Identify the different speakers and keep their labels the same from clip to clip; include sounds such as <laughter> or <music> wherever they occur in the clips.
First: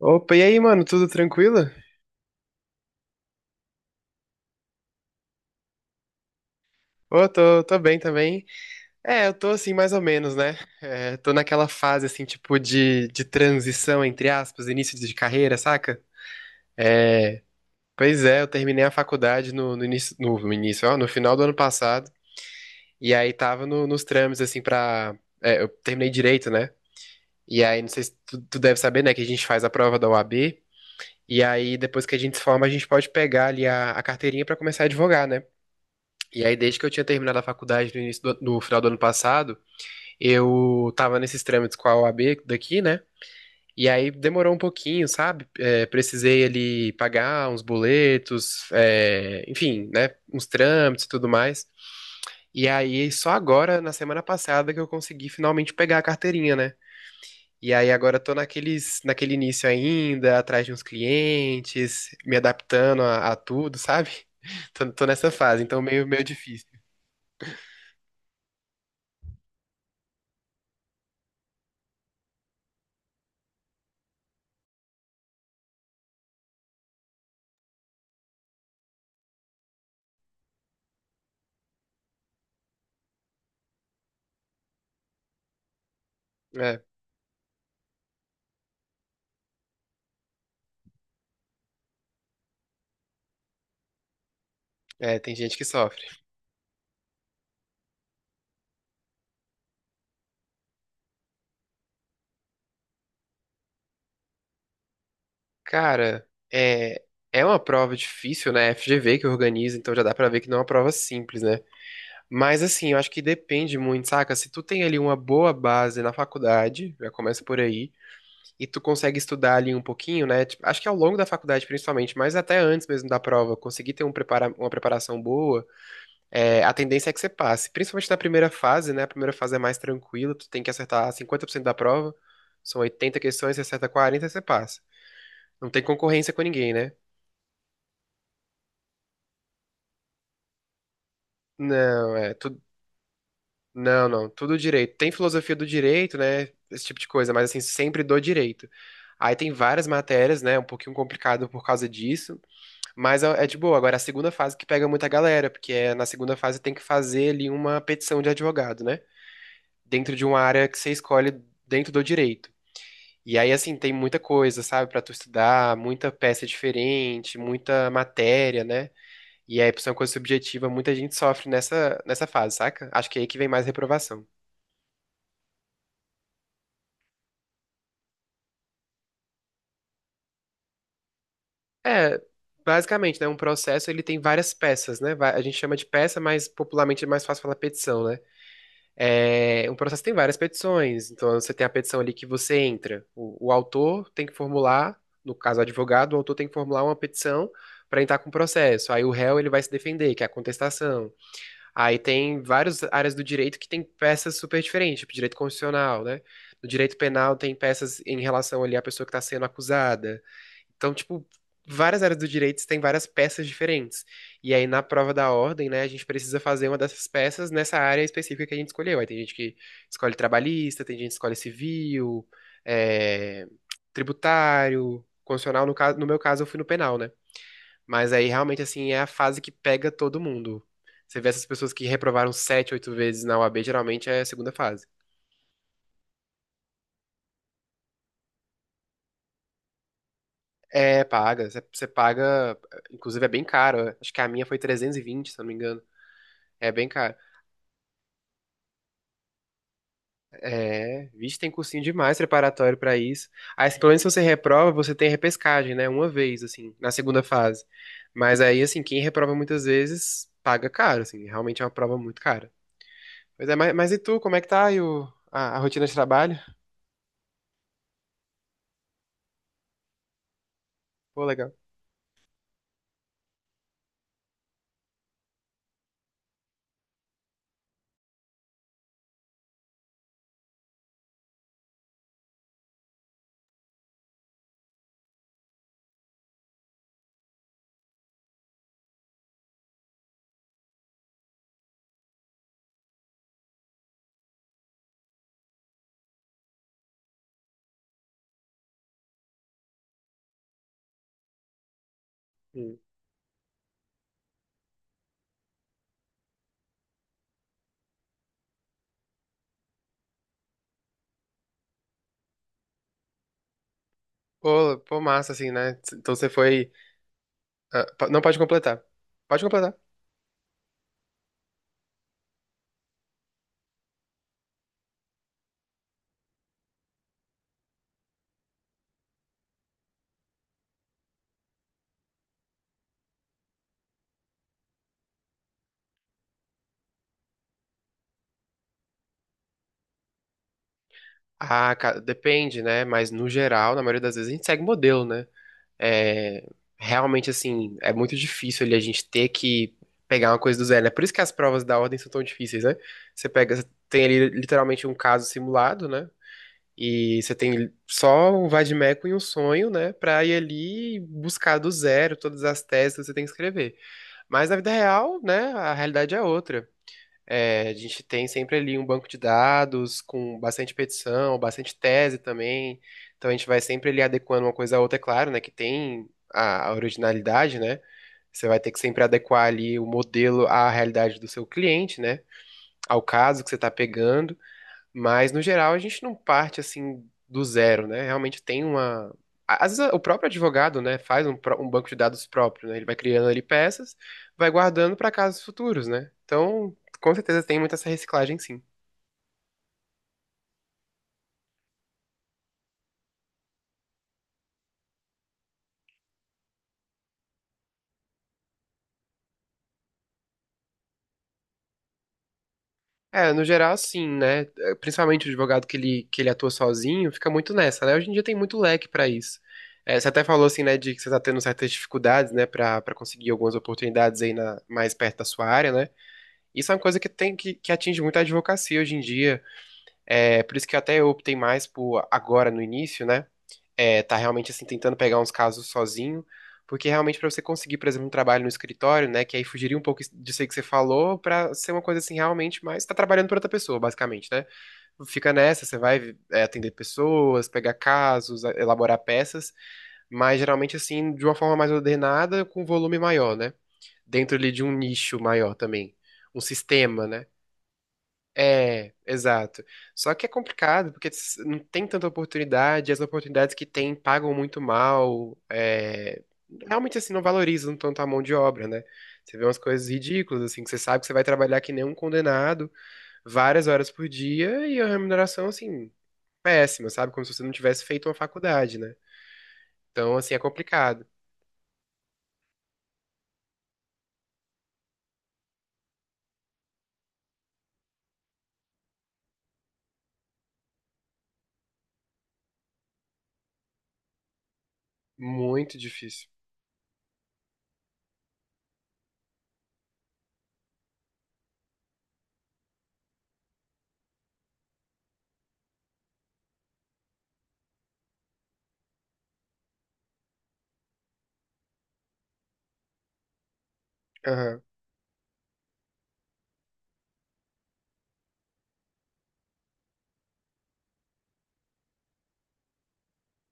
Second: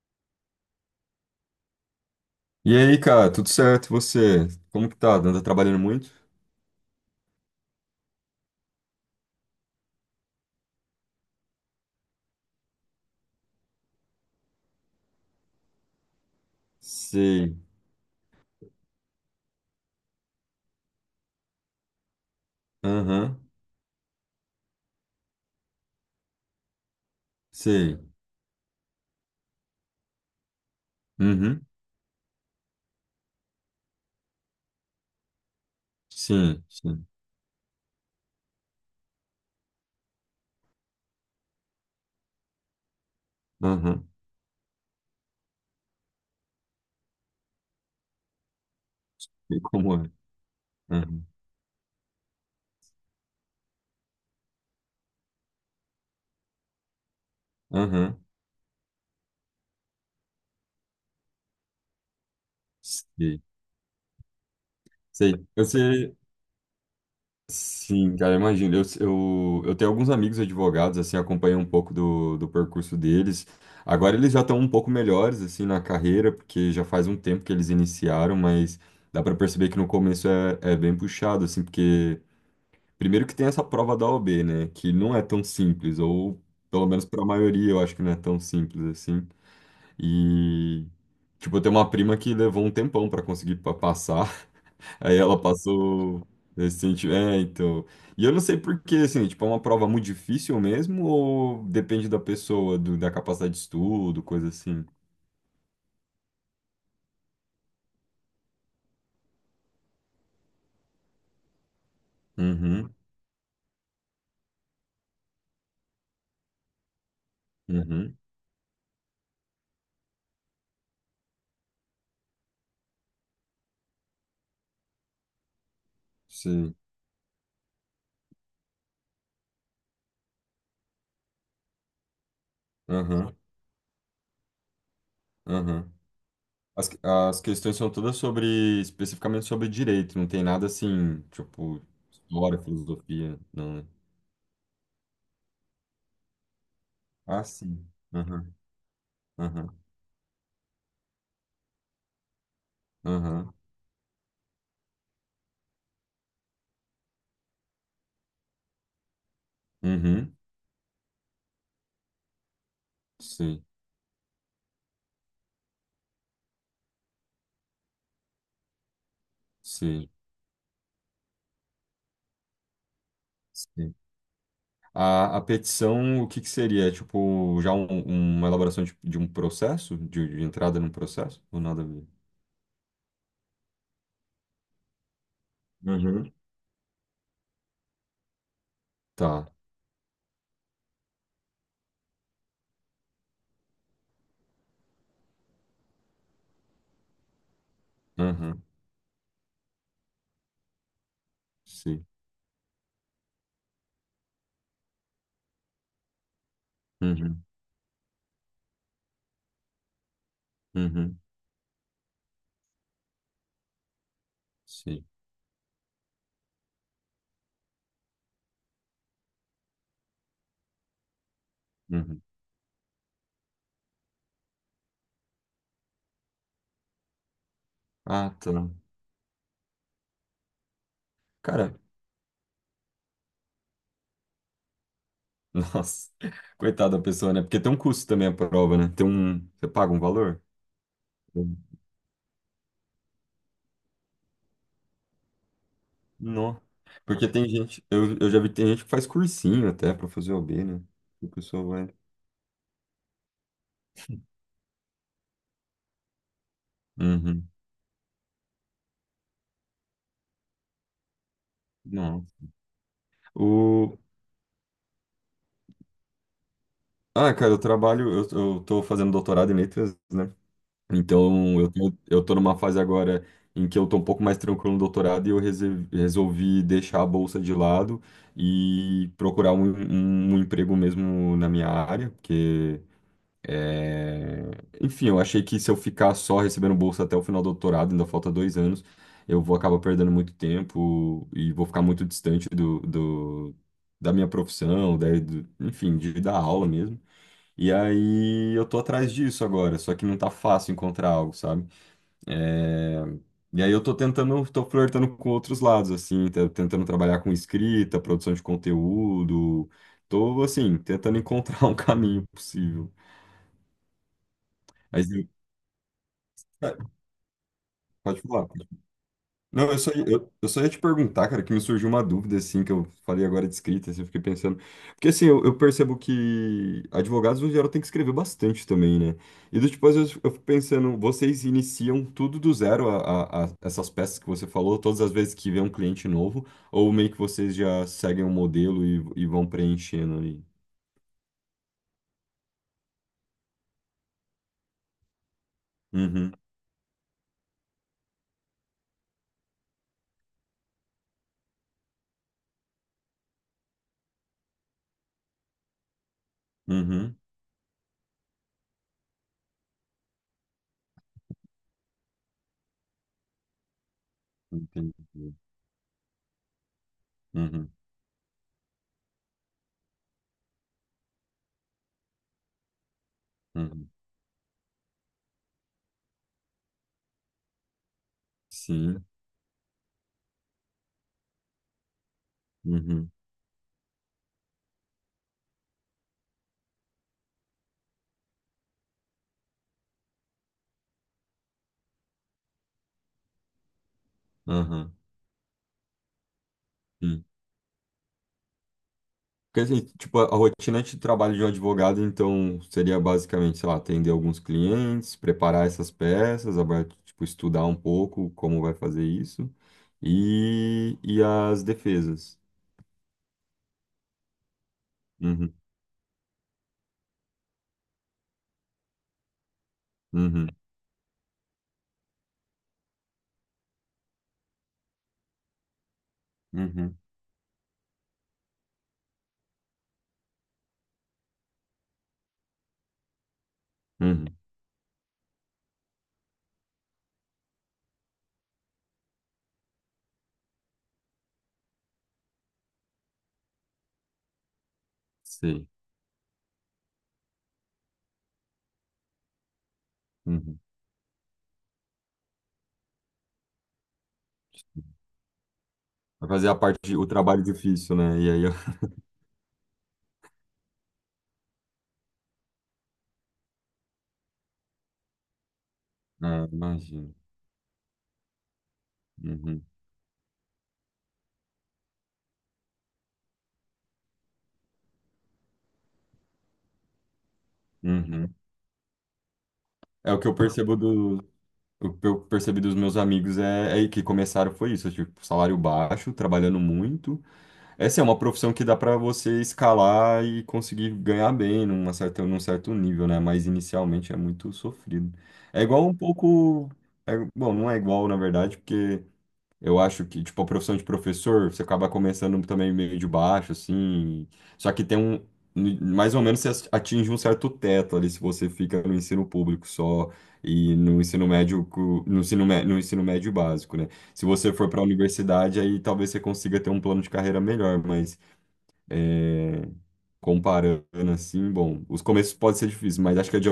Speaker 1: Opa, e aí, mano, tudo tranquilo?
Speaker 2: E aí, cara, tudo certo? E você? Como que tá? Anda trabalhando muito?
Speaker 1: Ô, tô bem também. É, eu tô assim, mais ou menos, né? É, tô naquela fase, assim, tipo, de transição, entre aspas, início de carreira, saca? É,
Speaker 2: Sei.
Speaker 1: pois é, eu terminei a faculdade no final do ano passado, e aí
Speaker 2: Aham.
Speaker 1: tava nos trâmites, assim, eu terminei direito, né? E aí, não
Speaker 2: Sei.
Speaker 1: sei se tu deve saber, né, que a gente faz a prova da OAB, e
Speaker 2: Uhum.
Speaker 1: aí, depois que a gente se forma, a gente pode pegar ali a carteirinha pra começar a advogar, né? E aí,
Speaker 2: Sim,
Speaker 1: desde que eu tinha
Speaker 2: sim.
Speaker 1: terminado a faculdade no final do ano passado, eu tava nesses trâmites com a OAB daqui, né? E
Speaker 2: Aham.
Speaker 1: aí demorou um pouquinho, sabe? É, precisei ali pagar uns boletos,
Speaker 2: Sei
Speaker 1: enfim,
Speaker 2: como é.
Speaker 1: né? Uns trâmites e
Speaker 2: Aham.
Speaker 1: tudo mais. E aí, só agora, na semana passada, que eu consegui finalmente pegar a carteirinha, né? E aí agora
Speaker 2: Aham.
Speaker 1: eu tô naquele início ainda, atrás de uns clientes, me adaptando a
Speaker 2: Sei.
Speaker 1: tudo, sabe? <laughs> Tô nessa
Speaker 2: Sei.
Speaker 1: fase,
Speaker 2: Eu
Speaker 1: então meio,
Speaker 2: sei.
Speaker 1: meio difícil.
Speaker 2: Sim, cara, imagino. Eu tenho alguns amigos advogados, assim, acompanho um pouco do percurso deles. Agora eles já estão um pouco melhores, assim, na carreira, porque já faz um tempo que eles iniciaram, mas dá para perceber que no começo é bem puxado, assim, porque primeiro que tem essa prova da OAB, né? Que não é tão simples, ou
Speaker 1: É.
Speaker 2: pelo menos para a maioria eu acho que não é tão simples assim. E, tipo, eu tenho uma prima que levou um tempão para conseguir passar, <laughs> aí
Speaker 1: É, tem
Speaker 2: ela
Speaker 1: gente que sofre.
Speaker 2: passou recente. É, então. E eu não sei por quê, assim, tipo, é uma prova muito difícil mesmo, ou depende da pessoa, da capacidade de estudo, coisa assim.
Speaker 1: Cara, é, é uma prova difícil, né? FGV que organiza, então já dá pra ver que não é uma prova simples, né? Mas assim,
Speaker 2: Uhum,
Speaker 1: eu acho que depende muito, saca? Se tu tem ali uma boa base na faculdade, já começa por aí,
Speaker 2: uhum,
Speaker 1: e tu consegue estudar ali um pouquinho, né? Tipo, acho que ao longo da faculdade principalmente, mas até antes mesmo da prova, conseguir ter um prepara uma preparação boa, a
Speaker 2: sim,
Speaker 1: tendência é que você passe. Principalmente na primeira fase, né? A primeira fase é mais tranquila, tu tem que acertar 50% da prova. São 80
Speaker 2: aham,
Speaker 1: questões, você acerta 40 e você passa. Não tem
Speaker 2: aham.
Speaker 1: concorrência com ninguém,
Speaker 2: As,
Speaker 1: né?
Speaker 2: as questões são todas sobre, especificamente sobre direito, não tem nada assim, tipo,
Speaker 1: Não, é
Speaker 2: história,
Speaker 1: tudo.
Speaker 2: filosofia, não, né?
Speaker 1: Não, não, tudo direito. Tem filosofia do direito, né? Esse tipo de coisa,
Speaker 2: Ah,
Speaker 1: mas assim,
Speaker 2: sim.
Speaker 1: sempre do
Speaker 2: Aham,
Speaker 1: direito. Aí tem
Speaker 2: aham,
Speaker 1: várias matérias, né? Um pouquinho complicado por causa disso, mas é
Speaker 2: aham.
Speaker 1: de boa. Agora, a segunda fase que pega muita galera, porque na segunda fase tem que fazer ali uma petição de advogado, né? Dentro de
Speaker 2: Uhum.
Speaker 1: uma área que você escolhe dentro do direito. E aí,
Speaker 2: Sim,
Speaker 1: assim, tem muita coisa, sabe, pra tu estudar, muita peça diferente, muita matéria, né? E aí, por ser uma
Speaker 2: sim,
Speaker 1: coisa subjetiva, muita gente sofre nessa fase, saca? Acho que é aí que vem mais
Speaker 2: sim.
Speaker 1: reprovação.
Speaker 2: A petição, o que que seria? É, tipo, já uma elaboração de um processo? De entrada num processo? Ou nada a ver?
Speaker 1: É, basicamente, né? Um processo, ele tem várias peças, né? A gente chama de peça,
Speaker 2: Uhum.
Speaker 1: mas popularmente é mais fácil falar petição, né?
Speaker 2: Tá.
Speaker 1: É, um processo tem várias petições. Então, você tem a petição ali que você entra. O autor tem que formular, no caso, o advogado, o autor tem que formular uma petição para entrar com o
Speaker 2: Aham,
Speaker 1: processo. Aí, o réu, ele vai se defender, que é a contestação. Aí
Speaker 2: sim.
Speaker 1: tem várias áreas do direito que tem peças super diferentes, tipo direito constitucional, né? No direito penal
Speaker 2: Uhum,
Speaker 1: tem peças em relação ali à pessoa que está sendo acusada. Então,
Speaker 2: uhum,
Speaker 1: tipo, várias áreas do direito tem várias peças diferentes. E aí na
Speaker 2: sim.
Speaker 1: prova da ordem, né, a gente precisa fazer uma dessas peças nessa área específica que a gente escolheu. Aí tem gente que escolhe trabalhista, tem gente que escolhe
Speaker 2: Uhum.
Speaker 1: civil, é, tributário, constitucional. No caso, no meu caso, eu fui no penal, né? Mas aí
Speaker 2: Ah, tá.
Speaker 1: realmente assim é a fase que pega todo mundo. Você vê essas
Speaker 2: Cara,
Speaker 1: pessoas que reprovaram sete, oito vezes na UAB, geralmente é a segunda fase.
Speaker 2: nossa, <laughs> coitada da pessoa, né? Porque tem um custo também a prova, né? Tem um. Você paga um valor?
Speaker 1: É, paga. Você paga, inclusive é bem caro. Acho que a minha foi 320 se eu não me engano.
Speaker 2: Não.
Speaker 1: É bem caro.
Speaker 2: Porque tem gente. Eu já vi que tem gente que faz cursinho até pra fazer o B né?
Speaker 1: É,
Speaker 2: E a
Speaker 1: vixe, tem
Speaker 2: pessoa
Speaker 1: cursinho
Speaker 2: vai.
Speaker 1: demais preparatório pra isso. Aí, assim, pelo menos se você reprova, você tem repescagem, né? Uma vez, assim, na segunda
Speaker 2: Uhum.
Speaker 1: fase. Mas aí, assim, quem reprova muitas vezes paga caro, assim. Realmente é uma prova muito
Speaker 2: Não.
Speaker 1: cara. Pois é, mas
Speaker 2: O...
Speaker 1: e tu, como é que tá aí a rotina de trabalho?
Speaker 2: Ah, cara, eu trabalho. Eu tô fazendo doutorado em letras, né?
Speaker 1: Pô, legal.
Speaker 2: Então, eu tô numa fase agora em que eu tô um pouco mais tranquilo no doutorado e eu resolvi deixar a bolsa de lado e procurar um emprego mesmo na minha área, porque é, enfim, eu achei que se eu ficar só recebendo bolsa até o final do doutorado, ainda falta dois anos, eu vou acabar perdendo muito tempo e vou ficar muito distante da minha profissão, da, enfim, de dar aula mesmo. E aí eu tô atrás disso agora, só que não tá fácil encontrar algo, sabe?
Speaker 1: Hum.
Speaker 2: É, e aí eu tô tentando, tô flertando com outros lados, assim, tentando trabalhar com escrita, produção de conteúdo, tô, assim, tentando encontrar <laughs> um caminho possível.
Speaker 1: Pô,
Speaker 2: Mas
Speaker 1: massa, assim, né? Então você foi. Ah, não
Speaker 2: pode
Speaker 1: pode
Speaker 2: falar.
Speaker 1: completar. Pode
Speaker 2: Não,
Speaker 1: completar.
Speaker 2: eu só ia te perguntar, cara, que me surgiu uma dúvida, assim, que eu falei agora de escrita, assim, eu fiquei pensando. Porque, assim, eu percebo que advogados, no geral, tem que escrever bastante também, né? E, do tipo, às vezes eu fico pensando, vocês iniciam tudo do zero, essas peças que você falou, todas as vezes que vê um cliente novo, ou meio que vocês já seguem um modelo e vão preenchendo ali?
Speaker 1: Ah, cara, depende, né? Mas no geral, na maioria das vezes, a gente segue modelo, né?
Speaker 2: Uhum,
Speaker 1: É, realmente, assim, é muito difícil ali a gente ter que pegar uma coisa do zero, né? Por isso que as provas da ordem são tão difíceis, né? Você tem ali literalmente um caso simulado, né?
Speaker 2: uhum.
Speaker 1: E você tem só um vade-mecum e um sonho, né? Pra ir ali e buscar do zero todas as teses que você tem que escrever. Mas na vida
Speaker 2: Entendi.
Speaker 1: real, né? A realidade é outra. É,
Speaker 2: Uhum,
Speaker 1: a gente tem sempre ali um banco de dados com bastante petição, bastante tese também. Então a gente vai sempre
Speaker 2: uhum.
Speaker 1: ali adequando uma coisa à outra, é claro, né? Que tem a originalidade, né? Você vai ter que sempre
Speaker 2: Sim.
Speaker 1: adequar ali o modelo à realidade do seu cliente, né? Ao
Speaker 2: Uhum,
Speaker 1: caso que você está pegando. Mas, no geral, a gente não parte assim do zero, né? Realmente tem uma. Às vezes, o próprio advogado, né, faz um banco de dados próprio, né? Ele vai criando ali peças, vai
Speaker 2: aham.
Speaker 1: guardando para casos futuros, né? Então, com certeza tem muita essa reciclagem, sim.
Speaker 2: Porque dizer, tipo, a rotina de trabalho de um advogado, então, seria basicamente, sei lá, atender alguns clientes, preparar essas peças, tipo, estudar um pouco como vai fazer isso, e as defesas.
Speaker 1: É, no geral, sim, né? Principalmente o
Speaker 2: Uhum,
Speaker 1: advogado que ele atua sozinho, fica muito nessa, né? Hoje em dia tem muito leque para isso. Você até falou,
Speaker 2: uhum,
Speaker 1: assim, né, de que você tá tendo certas dificuldades, né, para conseguir algumas oportunidades aí mais perto da sua área, né? Isso é uma
Speaker 2: uhum,
Speaker 1: coisa que atinge muito a advocacia hoje em dia. É, por isso que até eu optei mais por agora no início, né? É, tá
Speaker 2: uhum,
Speaker 1: realmente assim tentando pegar uns casos sozinho, porque realmente para você conseguir, por exemplo, um trabalho no escritório, né, que aí fugiria um pouco disso aí que você falou, para ser uma coisa assim realmente, mas tá trabalhando para outra pessoa, basicamente, né? Fica nessa,
Speaker 2: sei.
Speaker 1: você vai atender pessoas, pegar casos, elaborar peças, mas
Speaker 2: Uhum.
Speaker 1: geralmente assim de uma forma mais ordenada, com volume maior, né? Dentro ali de um nicho maior também,
Speaker 2: Vai
Speaker 1: um
Speaker 2: fazer a parte,
Speaker 1: sistema,
Speaker 2: o
Speaker 1: né?
Speaker 2: trabalho difícil, né? E aí, eu... <laughs>
Speaker 1: É, exato. Só que é complicado, porque não tem tanta oportunidade, as oportunidades que tem pagam muito mal,
Speaker 2: ah,
Speaker 1: realmente assim,
Speaker 2: imagino.
Speaker 1: não valorizam tanto a mão de obra, né? Você vê umas
Speaker 2: Uhum,
Speaker 1: coisas ridículas, assim, que você sabe que você vai trabalhar que nem um condenado, várias horas por dia, e a remuneração, assim, péssima, sabe? Como se você não tivesse feito uma
Speaker 2: uhum.
Speaker 1: faculdade, né?
Speaker 2: É
Speaker 1: Então,
Speaker 2: o que
Speaker 1: assim,
Speaker 2: eu
Speaker 1: é
Speaker 2: percebo
Speaker 1: complicado.
Speaker 2: do, o que eu percebi dos meus amigos é, é que começaram foi isso, tipo, salário baixo, trabalhando muito, essa é uma profissão que dá para você escalar e conseguir ganhar bem numa certa, num certo nível, né? Mas inicialmente é muito sofrido. É
Speaker 1: Muito
Speaker 2: igual um
Speaker 1: difícil.
Speaker 2: pouco. Bom, não é igual, na verdade, porque eu acho que, tipo, a profissão de professor, você acaba começando também meio de baixo, assim. Só que tem um. Mais ou menos você atinge um certo teto ali se você fica no ensino público só e no ensino médio, no ensino, no ensino médio básico, né? Se você
Speaker 1: Aham.
Speaker 2: for para a universidade, aí talvez você consiga ter um plano de carreira melhor, mas é, comparando assim, bom, os começos podem ser difíceis, mas acho que a,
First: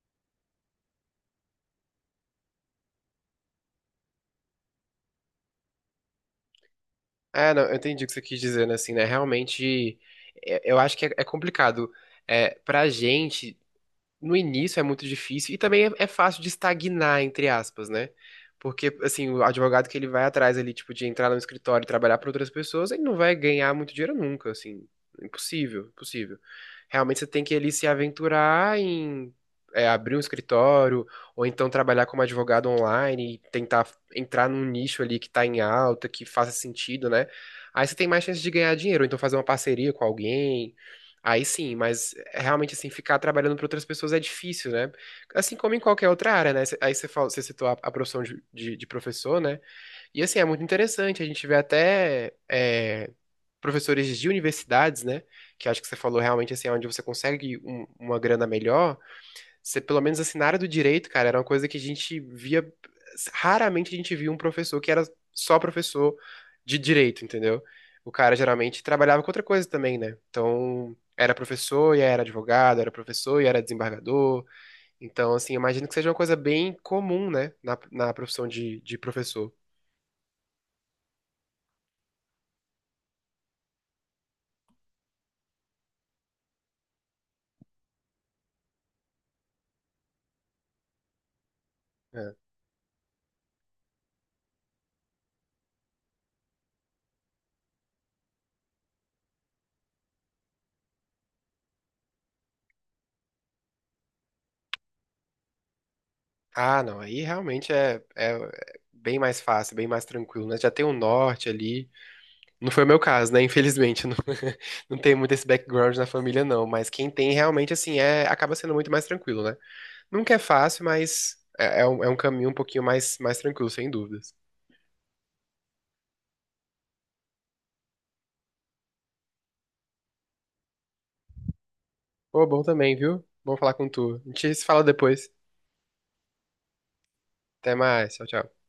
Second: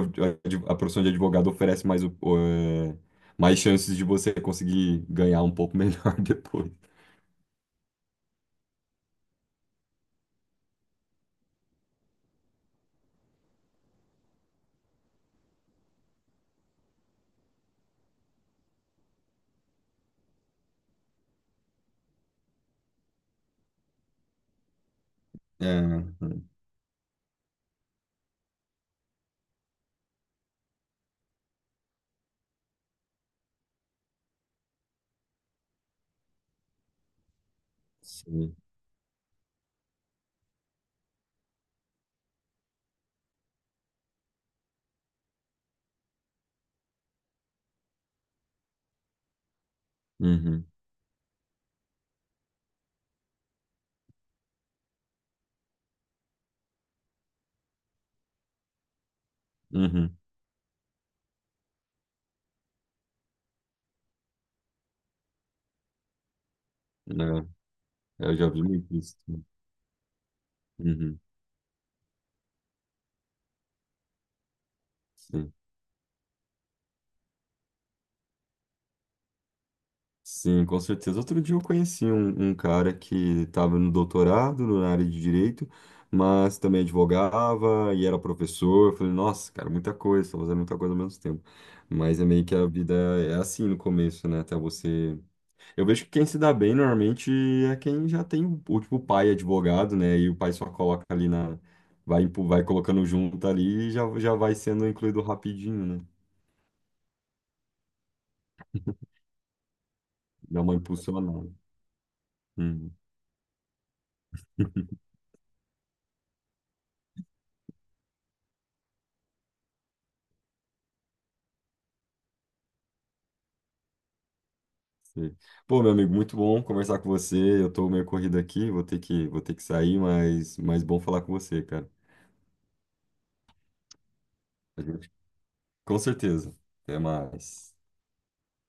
Speaker 2: a profissão de advogado oferece mais, é, mais chances de você conseguir ganhar um pouco melhor <laughs> depois.
Speaker 1: É, não, eu entendi o que você quis dizer, né? Assim, né? Realmente, eu acho que é complicado. É, pra gente. No início é muito difícil e também é fácil de estagnar, entre aspas, né? Porque, assim, o advogado que ele vai atrás ali, tipo, de entrar no escritório e trabalhar para outras pessoas, ele não vai ganhar muito dinheiro nunca, assim. Impossível,
Speaker 2: É,
Speaker 1: impossível. Realmente você tem que ali se aventurar em abrir um escritório, ou então trabalhar como advogado online e tentar entrar num nicho ali que tá em alta, que faça sentido, né? Aí você tem mais chance de
Speaker 2: sim.
Speaker 1: ganhar dinheiro, ou então fazer uma parceria com alguém. Aí sim, mas é realmente assim, ficar trabalhando para outras pessoas é difícil, né? Assim como em qualquer outra área, né? Aí você falou, você citou a profissão de professor, né? E assim, é muito
Speaker 2: Uhum,
Speaker 1: interessante, a gente vê até professores de universidades, né? Que acho que você falou realmente assim, é onde você consegue uma grana melhor, você, pelo
Speaker 2: uhum.
Speaker 1: menos assim, na área do direito, cara, era uma coisa que a gente via. Raramente a gente via um professor que era só professor de
Speaker 2: É,
Speaker 1: direito, entendeu? O
Speaker 2: eu
Speaker 1: cara
Speaker 2: já vi
Speaker 1: geralmente
Speaker 2: muito isso.
Speaker 1: trabalhava com outra
Speaker 2: Sim.
Speaker 1: coisa também, né? Então,
Speaker 2: Uhum,
Speaker 1: era professor e era advogado, era professor e era desembargador. Então,
Speaker 2: sim.
Speaker 1: assim, imagino que seja uma coisa bem comum, né? Na profissão de professor.
Speaker 2: Sim, com certeza. Outro dia eu conheci um cara que estava no doutorado na área de direito, mas também advogava e era professor. Eu falei, nossa, cara, muita coisa, estou fazendo muita coisa ao mesmo tempo. Mas é
Speaker 1: É.
Speaker 2: meio que a vida é assim no começo, né? Até você eu vejo que quem se dá bem normalmente é quem já tem o tipo pai advogado, né? E o pai só coloca ali na. Vai, vai colocando junto ali e já, já vai sendo incluído rapidinho, né?
Speaker 1: Ah, não, aí realmente é bem mais fácil, bem mais tranquilo, né?
Speaker 2: Dá
Speaker 1: Já
Speaker 2: uma
Speaker 1: tem um norte
Speaker 2: impulsionada.
Speaker 1: ali. Não foi o
Speaker 2: Hum,
Speaker 1: meu caso, né? Infelizmente, não, <laughs>
Speaker 2: <laughs>
Speaker 1: não tem muito esse background na família, não. Mas quem tem realmente, assim, acaba sendo muito mais tranquilo, né? Nunca é fácil, mas é um caminho um pouquinho mais tranquilo, sem dúvidas.
Speaker 2: sei. Pô, meu amigo, muito bom conversar com você. Eu tô meio corrido aqui, vou ter que sair, mas bom falar com você, cara.
Speaker 1: Pô, bom também, viu? Bom falar com tu. A gente se
Speaker 2: A
Speaker 1: fala
Speaker 2: gente-
Speaker 1: depois.
Speaker 2: com certeza. Até
Speaker 1: Até
Speaker 2: mais.
Speaker 1: mais. Tchau, tchau.